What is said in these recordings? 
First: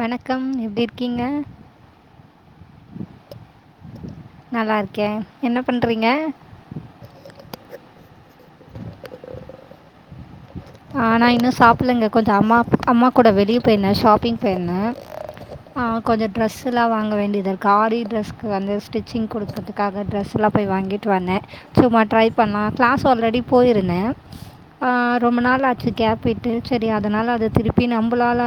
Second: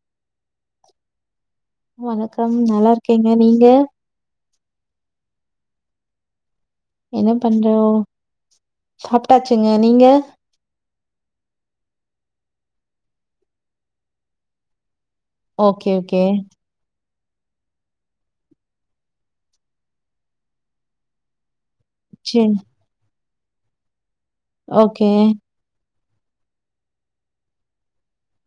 வணக்கம் எப்டிருக்கீங்க வணக்கம் நல்லாருக்கேங்க நீங்க நல்லாருக்கே என்ன பண்றீங்க என்ன பண்றோ சாப்ட்டாச்சுங்க நீங்க நானா இன்னு சாப்புலங்க கொஞ்சொ அம்மா அம்மா கூட வெளிய போய்ந்தே ஷாப்பிங் போய்ர்ந்தே ஓகே, ஓகே. ஆகொஞ்சொ ட்ரெஸ் ஸுலா வாங்க வேண்டிதுருக்கு ஆரி ட்ரெஸ்க்கு வந்து ஸ்டிச்சிங் குடுக்கற்துக்காக ட்ரெஸ்ஸெல்லா போய் வாங்கிட்டு வந்தே சும்மா ட்ரை சரி. பண்லா கிளாஸ் ஆல்ரெடி போய்ருந்தே ஆ ஓகே. ரொம்ப நா ளாச்சு கேப் விட்டு செரி அதனால அத திருப்பி நம்ளால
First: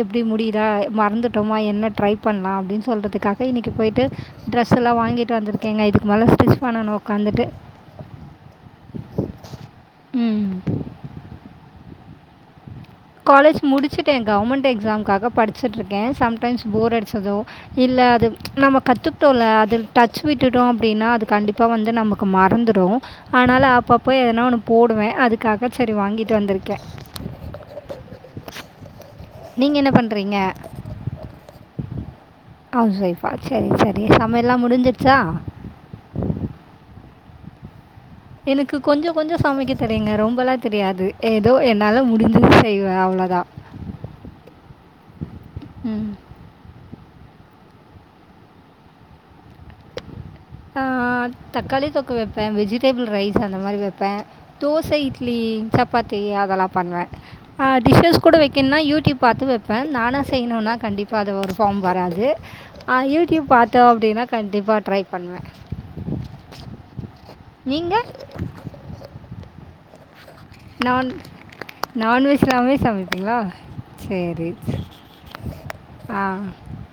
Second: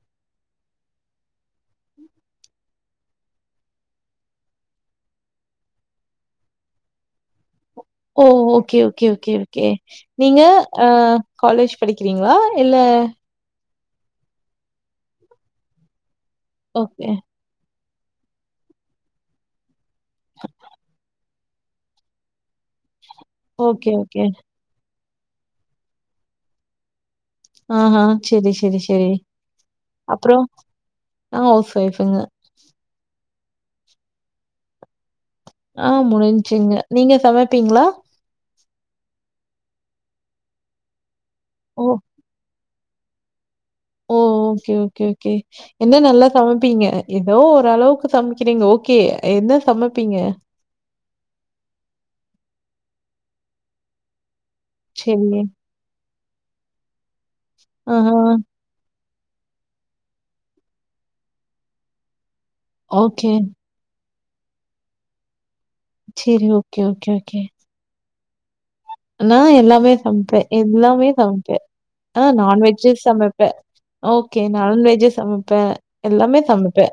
எப்டி முடிதா மறந்துட்டோமா என்ன ட்ரை பண்லா அப்டின் சொல்றதுக்காக இன்னிக்கி போய்ட்டு ட்ரெஸ்ஸுலா வாங்கிட்டு வந்திருக்கேங்க இதுக்கு மேல ஸ்டிச் பண்ணணு ஒக்காந்துட்டு ஓ ஓகே ஓகே ஓகே ஓகே நீங்க ம். அ காலேஜ் படிக்கிறீங்ளா இல்ல காலேஜ் முடிச்சுட்டே கவர்மெண்ட் எக்ஸாம்காக படிச்சுட்ருக்கே சம்டைம்ஸ் போர் ஓகே. அடிச்சதோ இல்ல அது நம்ம கத்துக்ட்டோல அது டச் விட்டுட்டோ அப்டின்னா அது கண்டி இப்ப வந்து நமக்கு மறந்துரு ஆனால ஓகே, அப்பப்ப ஓகே. எதனா ஒனு போடுவே அதுக்காக செரி வாங்கிட்டு வந்திருக்கே ஆ ஆ செரி செரி செரி நீங்க என்ன அப்றோ பண்றீங்க? ஆ ஹவுஸ் ஒய்ஃபுங்க ஹவுஸ் ஒய்ஃபா செரி செரி சமையல்லா முடிஞ்சிட்ச்சா ஆ முடிஞ்சுங்க நீங்க சமைப்பீங்ளா எனுக்கு கொஞ்சோ கொஞ்சோ சமைக்கத் தெரியுங்க ரொம்பலாத் தெரியாது ஏதோ ஓ! என்னால முடிஞ்சது செய்வே அவ்ளதா ஓ ஓகே ஓகே ஓகே என்ன ம். நல்லா சமைப்பீங்க எதோ ஒரளவுக்கு சமக்றீங்க ஓகே என்ன சமப்பீங்க ஆ தக்காளித் தொக்கு வெப்பே வெஜிடேபிள் ரைஸ் அந்த மாரி வெப்பே தோச இட்லி சரி. சப்பாத்தி அதலாப் பண்வே அ ஆஹா. டிஷ்ஷஸ் கூட வெக் கென்னா யூடியூப் பாத்து வெப்பேன் நானா செய்ணுனா கண்டிப்பா அத ஒரு ஃபார்ம் வராது அ ஓகே. யூடியூப் பாத்தோ அப்டினா கண்டிப்பா ட்ரைப் பண்வே செரி ஓகே ஓகே ஓகே நீங்க நா எல்லாமே சம்ப்பே எல்லாமே நான் சம்ப்பே ஆ நான்வெஜ் எல்லாமே நான்வெஜ்ஜு சமைப்பீங்களா சமைப்பே ஓகே சரி நலன்வெஜ்ஜூ சமைப்பே ஆ எல்லாமே சமைப்பே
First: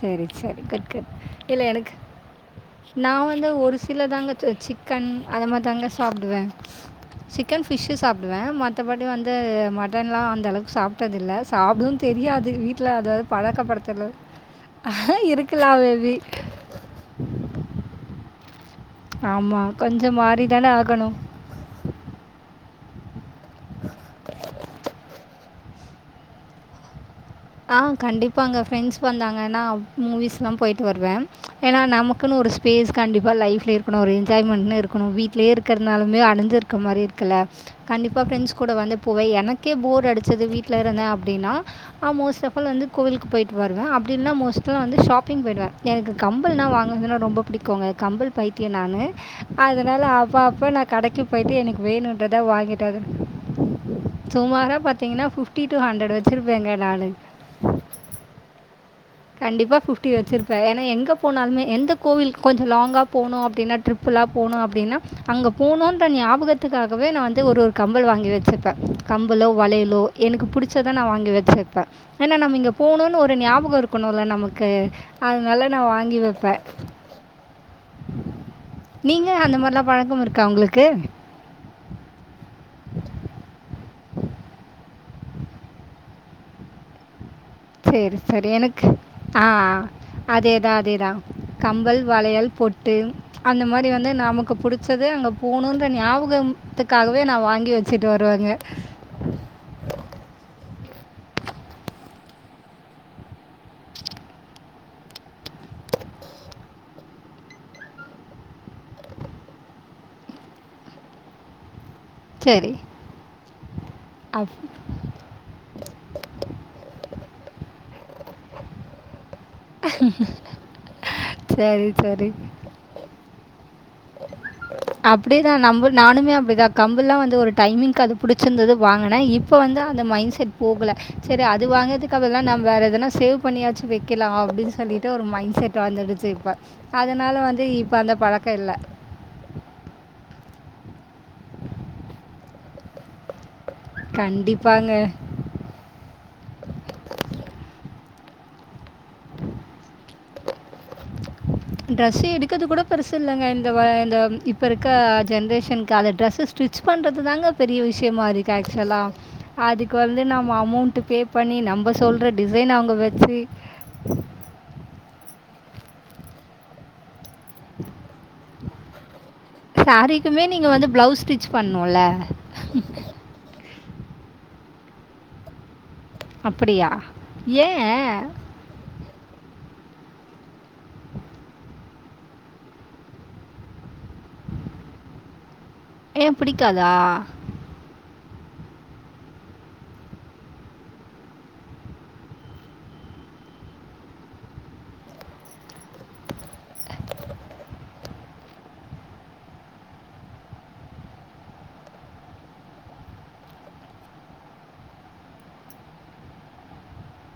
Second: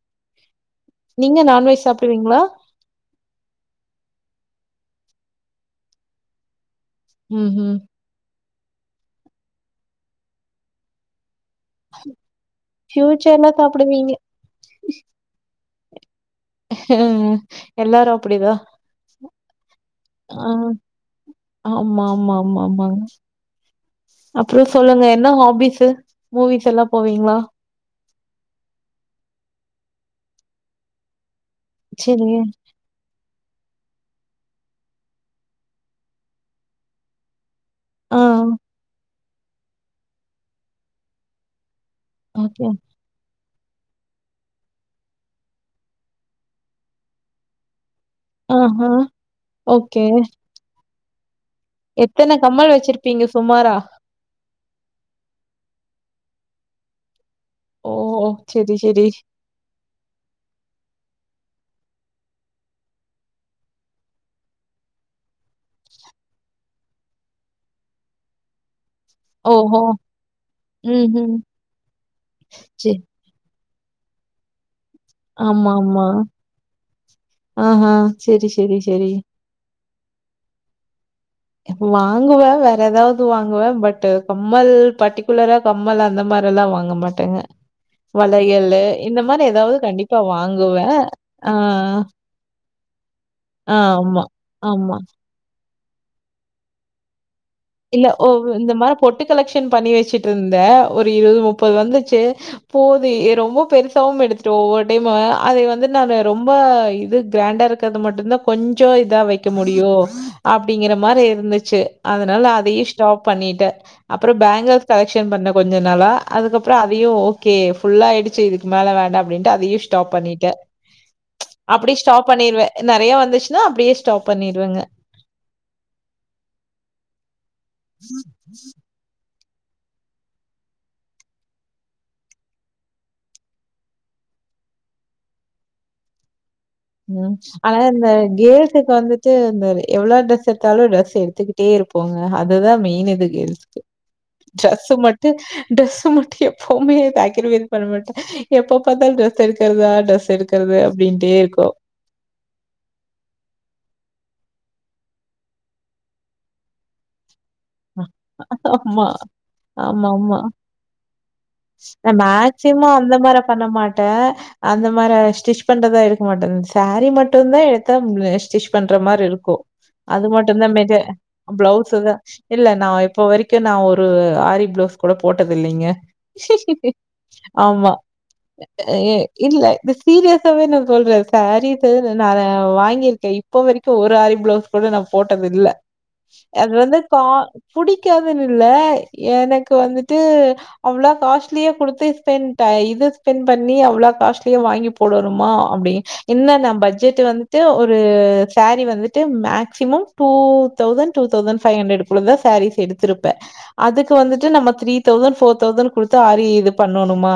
சரி சரி குட்குட் நீங்க நான்வெஜ் சாப்டுவீங்ளா நா வந்து ஒரு சிலதாங்க து சிக்கன் அந்த மார்தாங்க சாப்டுவே சிக்கன் ம்ஹ்ம். ஃபிஷு சாப்டுவே மத்தபடி வந்து மட்டன்லா அந்தளவுக்கு சாப் ட்டதில்ல சாப்டுன் தெரியாது வீட்ல அதாவ் ஃப்யூச்சர்ல பழக்கப்படுத்துல சாப்பிடுவீங்க. இருக்கலா மே பி எல்லாரு அப்டிதா ஆமா கொஞ்சோ மாரிதான ஆகணு ஆமா மா மா மாங்க அப்றோ சொல்லுங்க என்ன ஹாபிஸு மூவிஸ் எல்லா போவீங்ளா ஆ கண்டிப்பாங்க ஃப்ரெண்ட்ஸ் வந்தாங்கனா மூவிஸ்லாம் போயி்ட்டு வருவே எனா சரி. நமக்குனு ஒருச் ஃபேஸ் கண்டிப்பா லைஃப்ல இருக்குணு ஒரு என்ஜாய்மென்னு இருக்குனு வீட்லயே இருக்கற்னாலுமே அடஞ்சிருக்க மாரி இருக்கல ஆ. கண்டிப்பா ஃப்ரெண்ட்ஸ் கூட வந்து போவே எனக்கே போர் அடிச்சது வீட்ல இருந்தே அப்டினா ஆ மோஸ்ட் ஓகே. அஃப்பால் வந்து கோவிலுக்கு போயிட்டு வருவே அப்டில்னா மோஸ்ட்லா வந்து ஷாப்பிங் போய்டுவே எனக்கு கம்பல்னா வாங்னதுனா ரொம்ப புடிக்குங்க கம்பல் பைத்தியே ஆஹா. நானு அதனால ஓகே. அப்பா அப்ப நா கடைக்கு போயிட்டு எனக் எத்தன வேணுன்றத கம்மல் வாங்கிட்டாதுனு வச்சிருப்பீங்க சுமாரா? சுமாரா பாத்தீங்கனா ஃபிப்ஃட்டி டு ஹண்ட்ரட் வெச்சிருப்பேங்க நானு ஓ ஓ செரி செரி கண்டிப்பா ஃபிஃப்டி வெச்சிருப்பே எனா எங்கப் போனாலுமே எந்தக் கோவில் கொஞ்சோ லாங்கா போனு அப்டினாட் ட்ரிப்புலா போணு அப்டினா அங்கப் போனுன்ற நியாபகத்துகாகவே நா வந்து ஒரு ஒரு கம்பல் வாங்கி வெச்சுர்ப்பே கம்பலோ ஓஹோ! வளையலோ எனுக்கு புடிச்சத நா வாங்கி ம்ஹ்ம். வெச்சிருப்பே எனா நம்ம இங்க சரி. போனுன்னு ஒரு ஞாபகோ இருக் குணுல்ல நமக்கு அதனால ஆமா, நா ஆமா. வாங்கி வெப்பே ஆஹா. சரி, சரி, சரி. நீங்க அந்த மார்லாப் பழக்கமிருக்கா உங்ளுக்கு வாங்குவே வேற எதாவ்து வாங்குவே பட்டு கம்மல் பர்ட்டிக் ரெகுலரா கம்மல் அந்த மாரி எல்லா வாங்க மாட்டேங்க சேரி சேரி வளையலு எனக்கு இந்த மாரி ஆ ஏதாவது கண்டிப்பா அதேதா வாங்குவேன். அதேதா ஆ, கம்பல் வளையல் பொட்டு ட்டு அந்த ஆ மாரி வந்து ஆமா, நமக்கு ஆமா. புடிச்சது அங்க போனோன்ற ஞாபகத்துக்காகவே நா வாங்கி வெச் இல்ல ஒரு இந்த மாரோ பொட்டு கலெக்ஷன் பண்ணி வெச்சுட்டு இருந்தே ஒரு இருவது முப்பது வந்துச்சி அப்போ அது ரொம்ப பெருசாவும் எடுத்துட்டு ஒவ்வொரு டைம் அத வந்து நானு ரொம்ப இது கிராண்டா இருக் இருக்கறது மட்டும்தா கொஞ்சோ இதா வெக்க முடியு அப்டிங்கற மாரி இருந்துச்சி அதனால சரி அதையு ஸ்டாப் பண்ணிட்டே அப்றோ அப் பேங்கஸ் கலக் ஷன் பண்ண கொஞ்சோ நாளா அதுக்கப்றோ அதையு ஓகே ஃபுல்லா ஆடுச்சி இதுக்கு மேல வேண்டாம் அப்டின்னு சொல்டு அதையு ஸ்டாப் பண்ணிட்டே சரி அப்டி சரி ஸ்டாப் பண்ணிருவே நறைய வந்துச்சுன்னா அப்டியே ஸ்டாப் பண்ணிடுவைங்க அப்டிதா நம்ப நானுமே அப்டிதா கம்பள்லா வந்து ஒரு டைமிங்க்கு அது புடிச்சிருந்தது வாங்குனே இப் இப்போ வந்து அந்த மைண்ட் செட் போகல செரி அது வாங்கறதுக்காகல்லா நம்ப வேற எதனா சேவ் பண்ணியாச்சி வெக்கலா அப்டின்னு சொல்லிட்டு ஒரு மைண்ட் செட் வா வந்துடுச்சி இப்போ ம் அதனால் வந்து ஆனா இப்போ இந்த அந்த பழக்கம் இல்லை கேல்ஸ்சாக்கு வந்து து இந்த இது எவ்ளோ டிரஸ் எடுத்தாலு டிரஸ் எடுத்துக்கிட்டே இருப்போங்க அதுதா மெயின் இது கேர்ள்ஸ்சுக்கு டிரஸு கண்டிப்பாங்க மட்டு டிரஸ்ஸ மட்டு எப்பவுமே சக்ரிஃபைஸ் பண்ண மாட்டே எப்ப பாத்தா டிரெஸ் எடுக்கறதா டிரஸ் எடு எடுக்கறது அப்டின்டே இருக்கு ட்ரெஸ்ஸ எடுக்கறது கூட பெருசு இல்லங்க இந்த இந்த இப்போ இருக்க ஜென்ரேஷனுக்கு அந்த ட்ரெஸ்ஸ ஸ்டிச் பண்றதுதாங்க பெரிய விஷயமா இருக்கு ஆக்சுவலா ஆமா, அதுக்கு வந்து நம்ம அமௌண்ட் பே பண்ணி நம்ப நா மேக்சிமம்மா அந்த மாரி பண்ண மாட்டே அந்த மாரி ஸ்டிச் பண்றதா எடுக்க மாட்ட சாரீ மட் மட்டு்தா எடுத்த ஸ்டிச் பண்ற மாரி இருக்கு அது ஸாரீக்குமே மட்டு தா நீங்கள் வந்து மெஜா ப்ளவுஸ் ஸ்டிச் பண்ணணும்ல பிளவுஸுதா இல்ல நா இப்போ வரைக்கு நா ஒரு ஆரி பிளவுஸ் கூட போட்டது இல்லைங்க அப்படியா ஆமா ஏன் அ இல்ல இது சீரியஸாவே நா சொல்றே சாரீஸ்து வாங்கி இருக்கே இப்போ வரைக்கு ஒரு ஆரி பிளவுஸ் கூட நா போட்டது இல்ல ஏன் அது பிடிக்காதா வந்து கா புடிக்காதுன்னு இல்ல எனக்கு வந்துட்டு அவ்ளா காஸ்ட்லியா குடுத்து ஸ்பெண்ட் இது ஸ்பெண்ட் பண்ணி அவ்ளா காஸ்ட்லியா வாங்கி போடனுமா அப்டி என்ன நான் பட்ஜெட் வந்துட்டு ஒரு சாரீ வந்துட்டு maximum two thousand two thousand five ஹண்ட்ரட்க்குள்ள தா சாரீஸ் எடுத்திருப்ப அதுக்கு வந்துட்டு நம்ம த்ரீ தௌசண்ட் ஃபோர் தௌசண்ட் குடுத்து ஆரி இது பண்ணனுமா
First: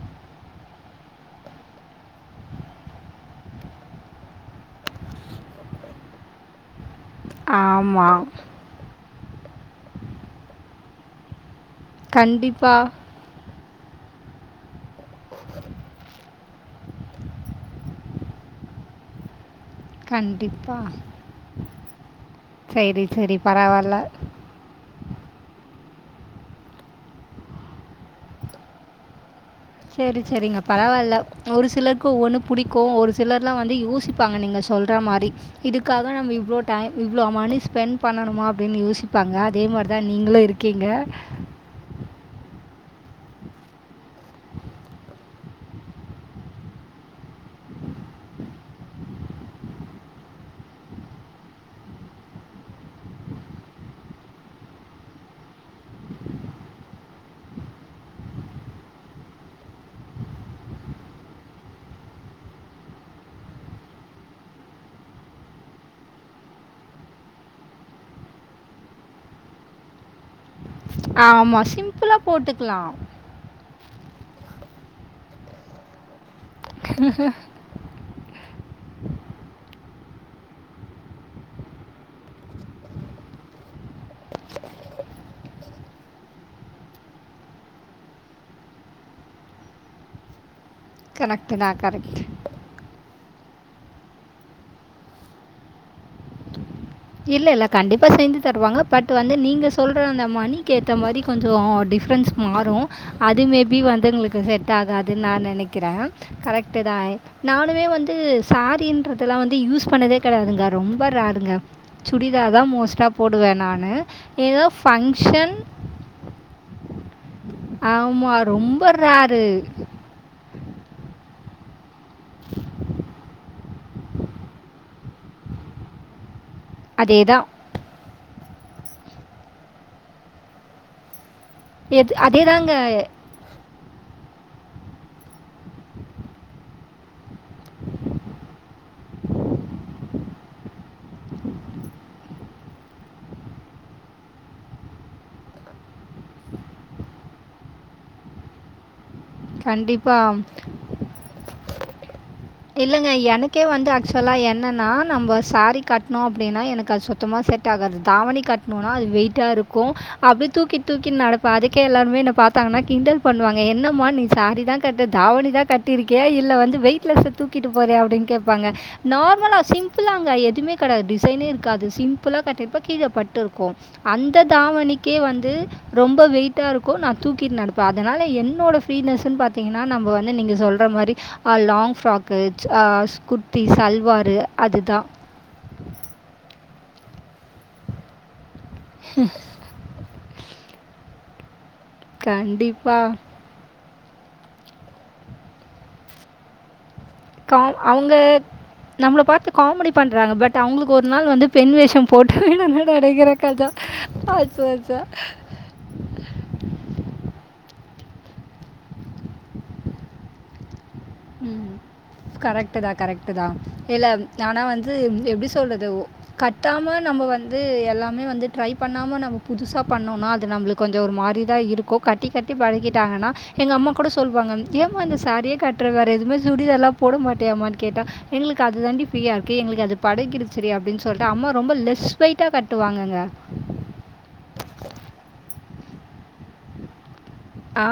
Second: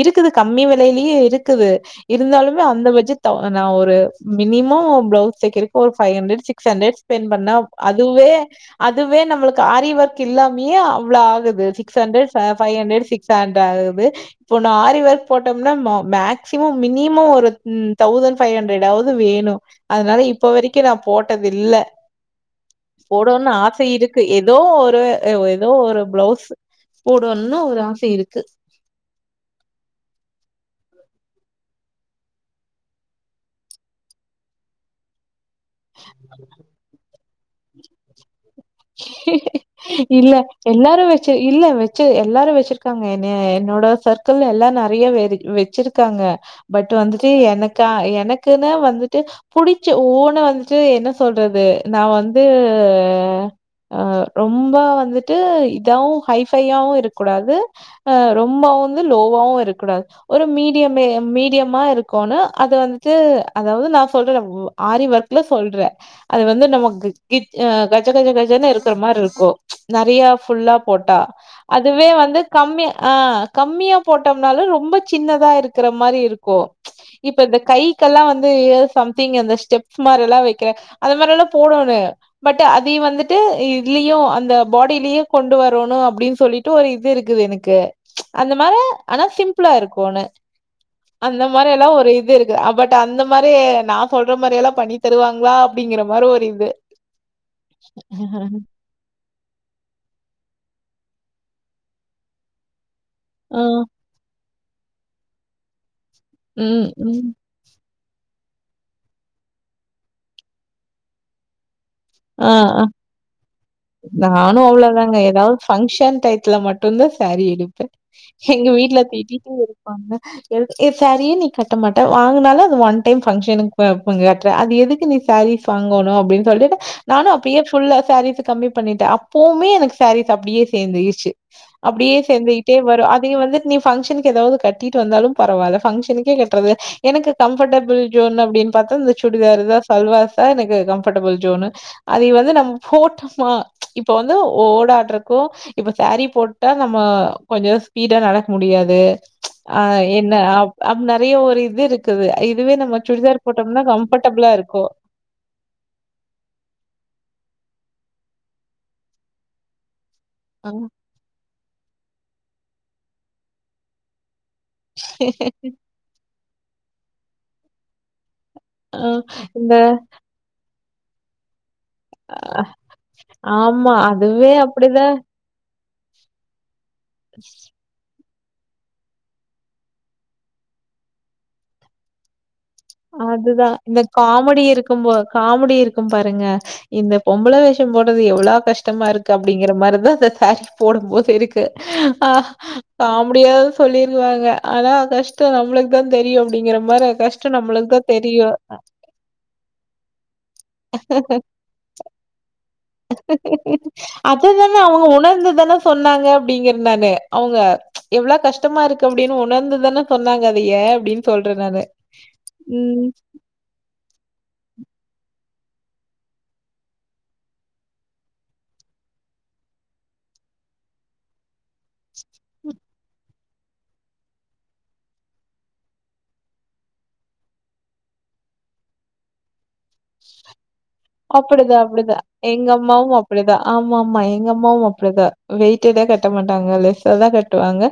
இருக்குது கம்மி விலையிலயு இருக்குது இருந்தாலுமே அந்த பட்ஜெட்தா நா ஒரு மினிமம் பிளவுஸ் தெக்கறதுக்கு ஒரு five hundred six hundred design பண்ணா ஆமாம் அதுவே அதுவே நம்மளுக்கு ஆரிஓவர்க் இல்லாமையே அவ்ளோ ஆகுது சிக்ஸ் ஹண்ட்ரட் ஃபை கண்டிப்பாக ஃபைவ் சிக்ஸ் ஹண்ட்ரட் ஆகுது இப்ப நா ஆரி ஒர்க் போட்டோம்னா மேக் மேக்சிமம் மினிமோ ஒரு தௌசண்ட் ஃபைவ் ஹண்ட்ரட் ஆவது வேணு அதனால இப்ப வரைக்கு கண்டிப்பாக நான் போட்டது இல்ல சரி சரி போடனுன்னு ஆச பரவாயில்ல க்கு ஏதோ ஒரு ஏதோ ஒரு பிளவுஸ் போடனு ஒரு ஆச இருக்கு சேரி சேரிங்க பரவால்ல ஒரு சிலருக்கு ஒவ்வேன்னு புடிக்கு ஒரு சிலர்லா வந்து யோசிப் பாங்க நீங்க சொல்ற மாரி இதுக்காக நம்ம இவ்ளோ டைம் இவ்ளோ மணி ஸ்பெண்ட் பண்ணணுமா அப்டின்னு யோசிப்பாங்க அதே மாரிதா நீங்களு இருக்கீங்க ச்சி எல்லாரு வெச்சிருக்காங்க என்ன என்னோட சர்க்கிள் எல்லா நெறைய வெச்சிருக்காங்க பட் வந்துட்டு எனக்கா எனக்குனு வந்துட்டு புடிச்ச ஓன்னு வந்துட்டு என்ன சொல்றது நான் வந்து அ ரொம்ப வந்துட்டு இதாவு ஹைஃபையாவு இருக்கூடாது அ ரொம்பா வந்து லோவாவு இருக்கூடாது ஒரு மீடியமே மீடியமா இருக்குனு அது வந்துட்டு அதாவ்து நான் சொல்லுறமு ஆரி ஒர்க்ல சொல்ற அது வந்து நமக்கு கிச் அ கச்ச கஜ க ஜன் இருக்கிற மாருக்கு நெறையா ஃபுல்லா போட்டா ஆமாம் அதுவே சிம்பிளாக வந்து கம்மி போட்டுக்கலாம் ஆ கம்மியா போட்டோம்னாலு ரொம்ப சின்னதா இருக்கிற மாரி இருக்கு இப்ப இந்த கைக்கெல்லா வந்து சம்திங் அந்த ஸ்டெப் மாரிலா வைக்க அந்த மாரிலா போடுனுனு பட் அதையு வந்துட்டு இதுலியு அந்த பாடிலியு கொண்டு வ ரணு அப்டின் சொல்லிட்டு ஒரு இது இருக்குது எனக்கு அந்த மாரி ஆனா சிம்புளா இருக்குனு அந்த கரெக்டு தான் மாரியெல்லா ஒரு கரெக்ட் இது இரு க்கு பட் அந்த மாரி நான் சொல்ற மாரியெல்லா பண்ணி தருவாங்ளா அப்டிங்கிற மாரி ஒரு இது இல்ல இல்ல கண்டிப்பா செஞ்சு தருவாங்க பட் வந்து நீங்க சொல்ற அந்த மணிக் ஏத்த மாரி கொஞ்சோ டிஃப்ரென்ஸ் மாறு அது ஆ மேபி வந்து உங்ளுக்கு செட் ஆகாதுன் நான் நெனைக்கிற ம் கரெக்ட்டுதா ம் நானுமே வந்து சாரின்றதுலா வந்து யூஸ் பண்ணதே கெடையாதுங்க ரொம்ப ரேருங்க ஆ, சுடிதார்தா ஆ. மோஸ்ட்டா போடுவ நானு எதோ பங்க்ஷன் பங்க்ஷன் டைத்துல மட் டு்ந்தா சாரி எடுப்ப ஆமாம் எங்க ரொம்ப வீட்ல ரேரு திட்டிட்டே இருப்பாங்க எடுத்து ஏ சாரியே நீ கட்ட மாட்ட வாங்குனாலு அது ஒன் டைம் ஃபங்க்ஷனு தா எப்போ கெட்ற அது எதுக்கு நீ சாரீஸ் வாங்கணு அப்டின் சொல்லிட்டு அதே நானு தான் அப்பயே ஃபுல்லா சாரீஸு கம்மி பண்ணிட்ட அப்பவுமே எனக்கு சாரீஸ் அப்டியே சேர்ந்துரிச்சு எது அப்புடியே அதே தாங்க சேந்துகிட்டே வரு அ ப்டியே வந்துட் நீ பங்க்ஷனுக்கு ஏதாவ்து கட்டிட்டு வந்தாலு பரவால்ல ஃபங்ஷனுக்கே கெட்றது எனக்கு கம்ஃபடபுள் ஜோன் அப்டின் பாத்தா இந்த சுடிதாருதா சல்வாஸ்தா எனக்கு கம்ஃபடபுள் ஜோனு அது வந்து நம்ம போட்டோமா இப்ப வந்து ஓடாற்றக்கு இப்ப சாரீ போட்டா நம்ம கொஞ்சோ ஸ்பீடா நடக் முடியாது ஆ கண்டிப்பாக என்ன அப் அ நெறையா ஒரு இது இருக் குது இதுவே நம்ம இல்லைங்க. சுடிதார் போட்டோம்னா கம்ஃபடபுளா இருக்கு நம்ப சாரி கட்ணோ அப்டினா எனக்கு அது சுத்தமா செட் ஆகாது தாவணி கட்ணோனா அது வெய்ட்டா இரு க்கு அப்டே அ தூக்கி தூக்கி நட ப்ப அதுக்கே எல்லாருமே என்ன பாத்தாங்கனா கிண்டல் பண்ணுவாங்க என்னமா நீ சாரி தா கட்ற தாவணி தா கட்டிரு கியா இல்ல வந்து வெயிட்லெஸ்ஸ தூக்கிட்டு போறியா அப்டின் கேப்பாங்க அ நார்மலா இந்த சிம்புளா லா எதுமே கடையாது டிசைனே இருக் காது சிம்பிளா கட்டிற்ப்ப கீழ பட்டு இருக்கு ஆமா அந்த அதுவே அப்டிதான் தாவணிக்கே வந்து ரொம்ப வெய்ட்டா இருக்கு நா தூக்கிட் நடப் சோ அதுனால என்னோட ஃப்ரீனஸுன் பாத்தீங்குனா நம்ம வந்து நீங்க சொல்ற மாரி அ லாங் ஃப்ராக் கு ஆ குர்த்தி சல்வாரு அதுதா காமடி இருக்கும் பாருங்க இந்த பொம்பள வேஷம் போட்றது எவுளோ கஷ்டமா இருக்கு அப்டிங் கிற மாரிதா இந்த சாரி போடும் போது இருக்கு அ கண்டிப்பாக காமிடியா சொல்லிருவாங்க ஆனா கஷ்டோ நம்ளுக்தா தெரியு அப்டிங்கிற மாரியா கஷ் கவா அவுங்க நம்ள பாத்து காமடி பண்றாங்க பட் அவுங்களுக்கு ஒரு நாள் வந்து பெண் வேஷம் போட்டு விடுங்க அததானே அச்சோ அவுங்க உணர்ந்துதானே சொன்னாங்க அப்டிங்கற நானு அவுங்க எவ்வள கஷ்டமா இருக்கு அப்டின்னு உணர்ந்துதானே சொன்னாங்க அதயே அப்டின்னு சொல்றேன் ம் நானு கரெக்ட் தா ம் கரெக்ட் தா இல்ல ஆனா வந்து எப்டி சொல்றது கட்டாம நம்ப வந்து எல்லாமே வந்து ட்ரை பண்ணாம நம்ம புதுசா பண்ணோம்னா அது நம்மளுக் கொஞ்சோ ஒரு மாரிதா இருக்கு கட்டி கட்டி பழகிட்டாங்கன்னா எங்க அம்மா கூட சொல்வாங்க ஏமா இந்த சாரிய கட் டுற வேற எதுமே சுடிதால்லா போட மாட்டியாமான கேட்டா எங்களுக்கு அது தாண்டி ஃபீரியா இருக்கு எங்களுக் அது பழகிரிச்சி அப்டின் சொ ல்ட்டு அம்மா ரொம்ப அப்படிதா லெஸ் அப்படிதா வெய்ட்டா எங்க அம்மாவும் கட்டுவாங்கங்க அப்படிதா ஆமா ஆமா எங்க அம்மாவு அப்டிதா வெயிட் எதா கட்ட மாட்டாங்க லெஸ்ஸா தா கட் டுவாங்க ஆ.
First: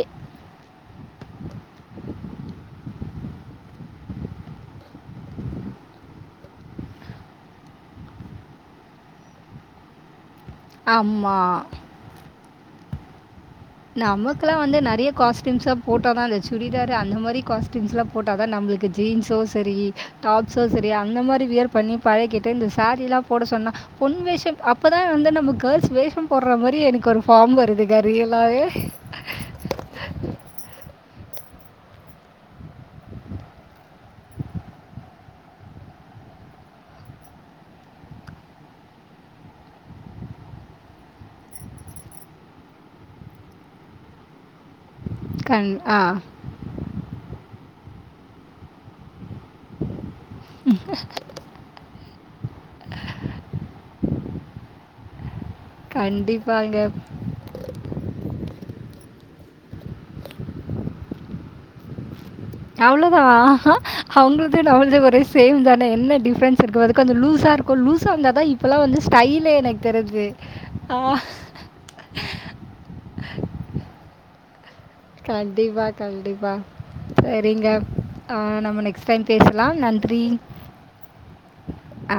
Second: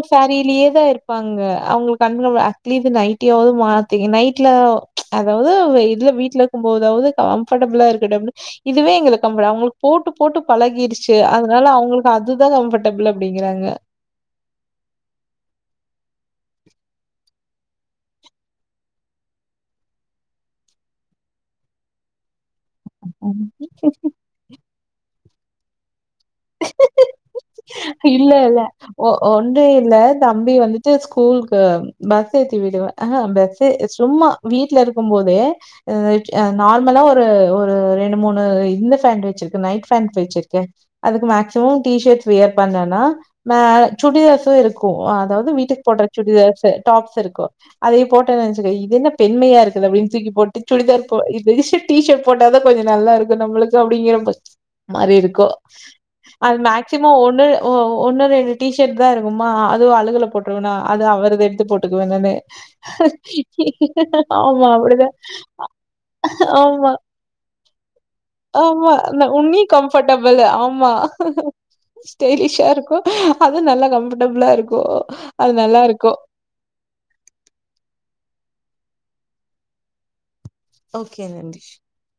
எ சாரியில ஏதா இரு ப்பாங்க அவுங்களுக்கு கண்ண அட்லீஸ்ட் நைட்டி ஆவது மாத்திங் நைட்ல அதாவது இல்ல வீட்டுல இருக்கு போதாவது க ம்ஃபர்டபுளா இருக்குடும்னு இதுவே எங்களுக் போட்டு போட்டு பழகிருச்சு ஆமா. அதனால அவுங்களுக் அதுதா கம்ஃபர்டபுள் அப்டிங்கிறாங்க நமக்குலா வந்து நெறைய காஸ்டியும்ஸ போட்டா தா இந்த சுடிதாரு அந்த மாரி காஸ்டியும்ஸ் எல்லா போட்டா தா நம்மளுக்கு ஜீன்ஸும் சரி டாப்ஸும் சரி அந்த மாரி வியர் பண்ணி பழகிரு இந்த சேரிலா போட ம். சொன்னா பொன் வேஷ அப்பதா வந்து நம்ம கேர்ள்ஸ் வேஷம் போடுற மாரி எனக்கு ஒரு ஃபார்ம் வருதுங்க இல்ல அல்ல ரியலாகவே ஒ ஒன்ற இல்ல தம்பி வந்துட்டு ஸ்கூலுக்கு பஸ் ஏத்தி விடுவ அ பஸ்ஸூ சும்மா வீட்ல இருக்குபோது ஓ ஆ அ நார்மலா ஒரு ஒரு ரெண்டு மூணு இந்த ஃபேண்ட் வச்சுருக்க நைட் ஃபேண்ட் வச்சுருக்கே அதுக்கு மேச்சும் டி ஷர்ட்ஸ் வியர் பண்ணனா ஆ சுடிதார்சு இருக்கு அதாது கண் வீட்டுக்கு ஆ போடுற சுடிதார்சு டாப்ஸ் இருக்கு அதயே போட்டே வச்சுக்கே இது என்ன பெண்மையா இருக்கு அப்டின்னு தூக்கி போட் டு சுடிதார் போ இது இஸட் டீஷர்ட் போட்டாதா கொஞ்ச நல்லா இருக்கு நம்மளுக்கு அப்டிங்கிற ம மாரி இருக்கு அது கண்டிப்பாங்க மேக் ஒன்னு ஒன்னு ரெண்டு டீஷர்ட் தா இருக்குமா அதுவு அழுகுல போட்டுருவேனா அது அவரது எடுத்து போட்டுக்கு வேணன்னு அவ்வளோதான் அவங்களுது ஆமா நம்மளுது அப்டிதா ஒரே சேம் தானே என்ன டிஃப்ரென்ஸ் இருக்குது ஆமா அது கொஞ்சம் லூஸாக இருக்கும் லூஸாக இருந்தால் தான் இப்போலாம் ஆமா வந்து நா ஸ்டைலே உன்னி எனக்கு தெரியுது கம்ஃபர்டபுள் ஆமா ஆ ஸ்டைலிஷா இருக்கு அது நல்லா கம்ஃபர்டபுளா இருக்கு கண்டிப்பா கண்டிப்பா சேரிங்க ஆ நம்ம நெக்ஸ்ட் டைம் பேசலா நன்றி ஓகே நன்றி ஆ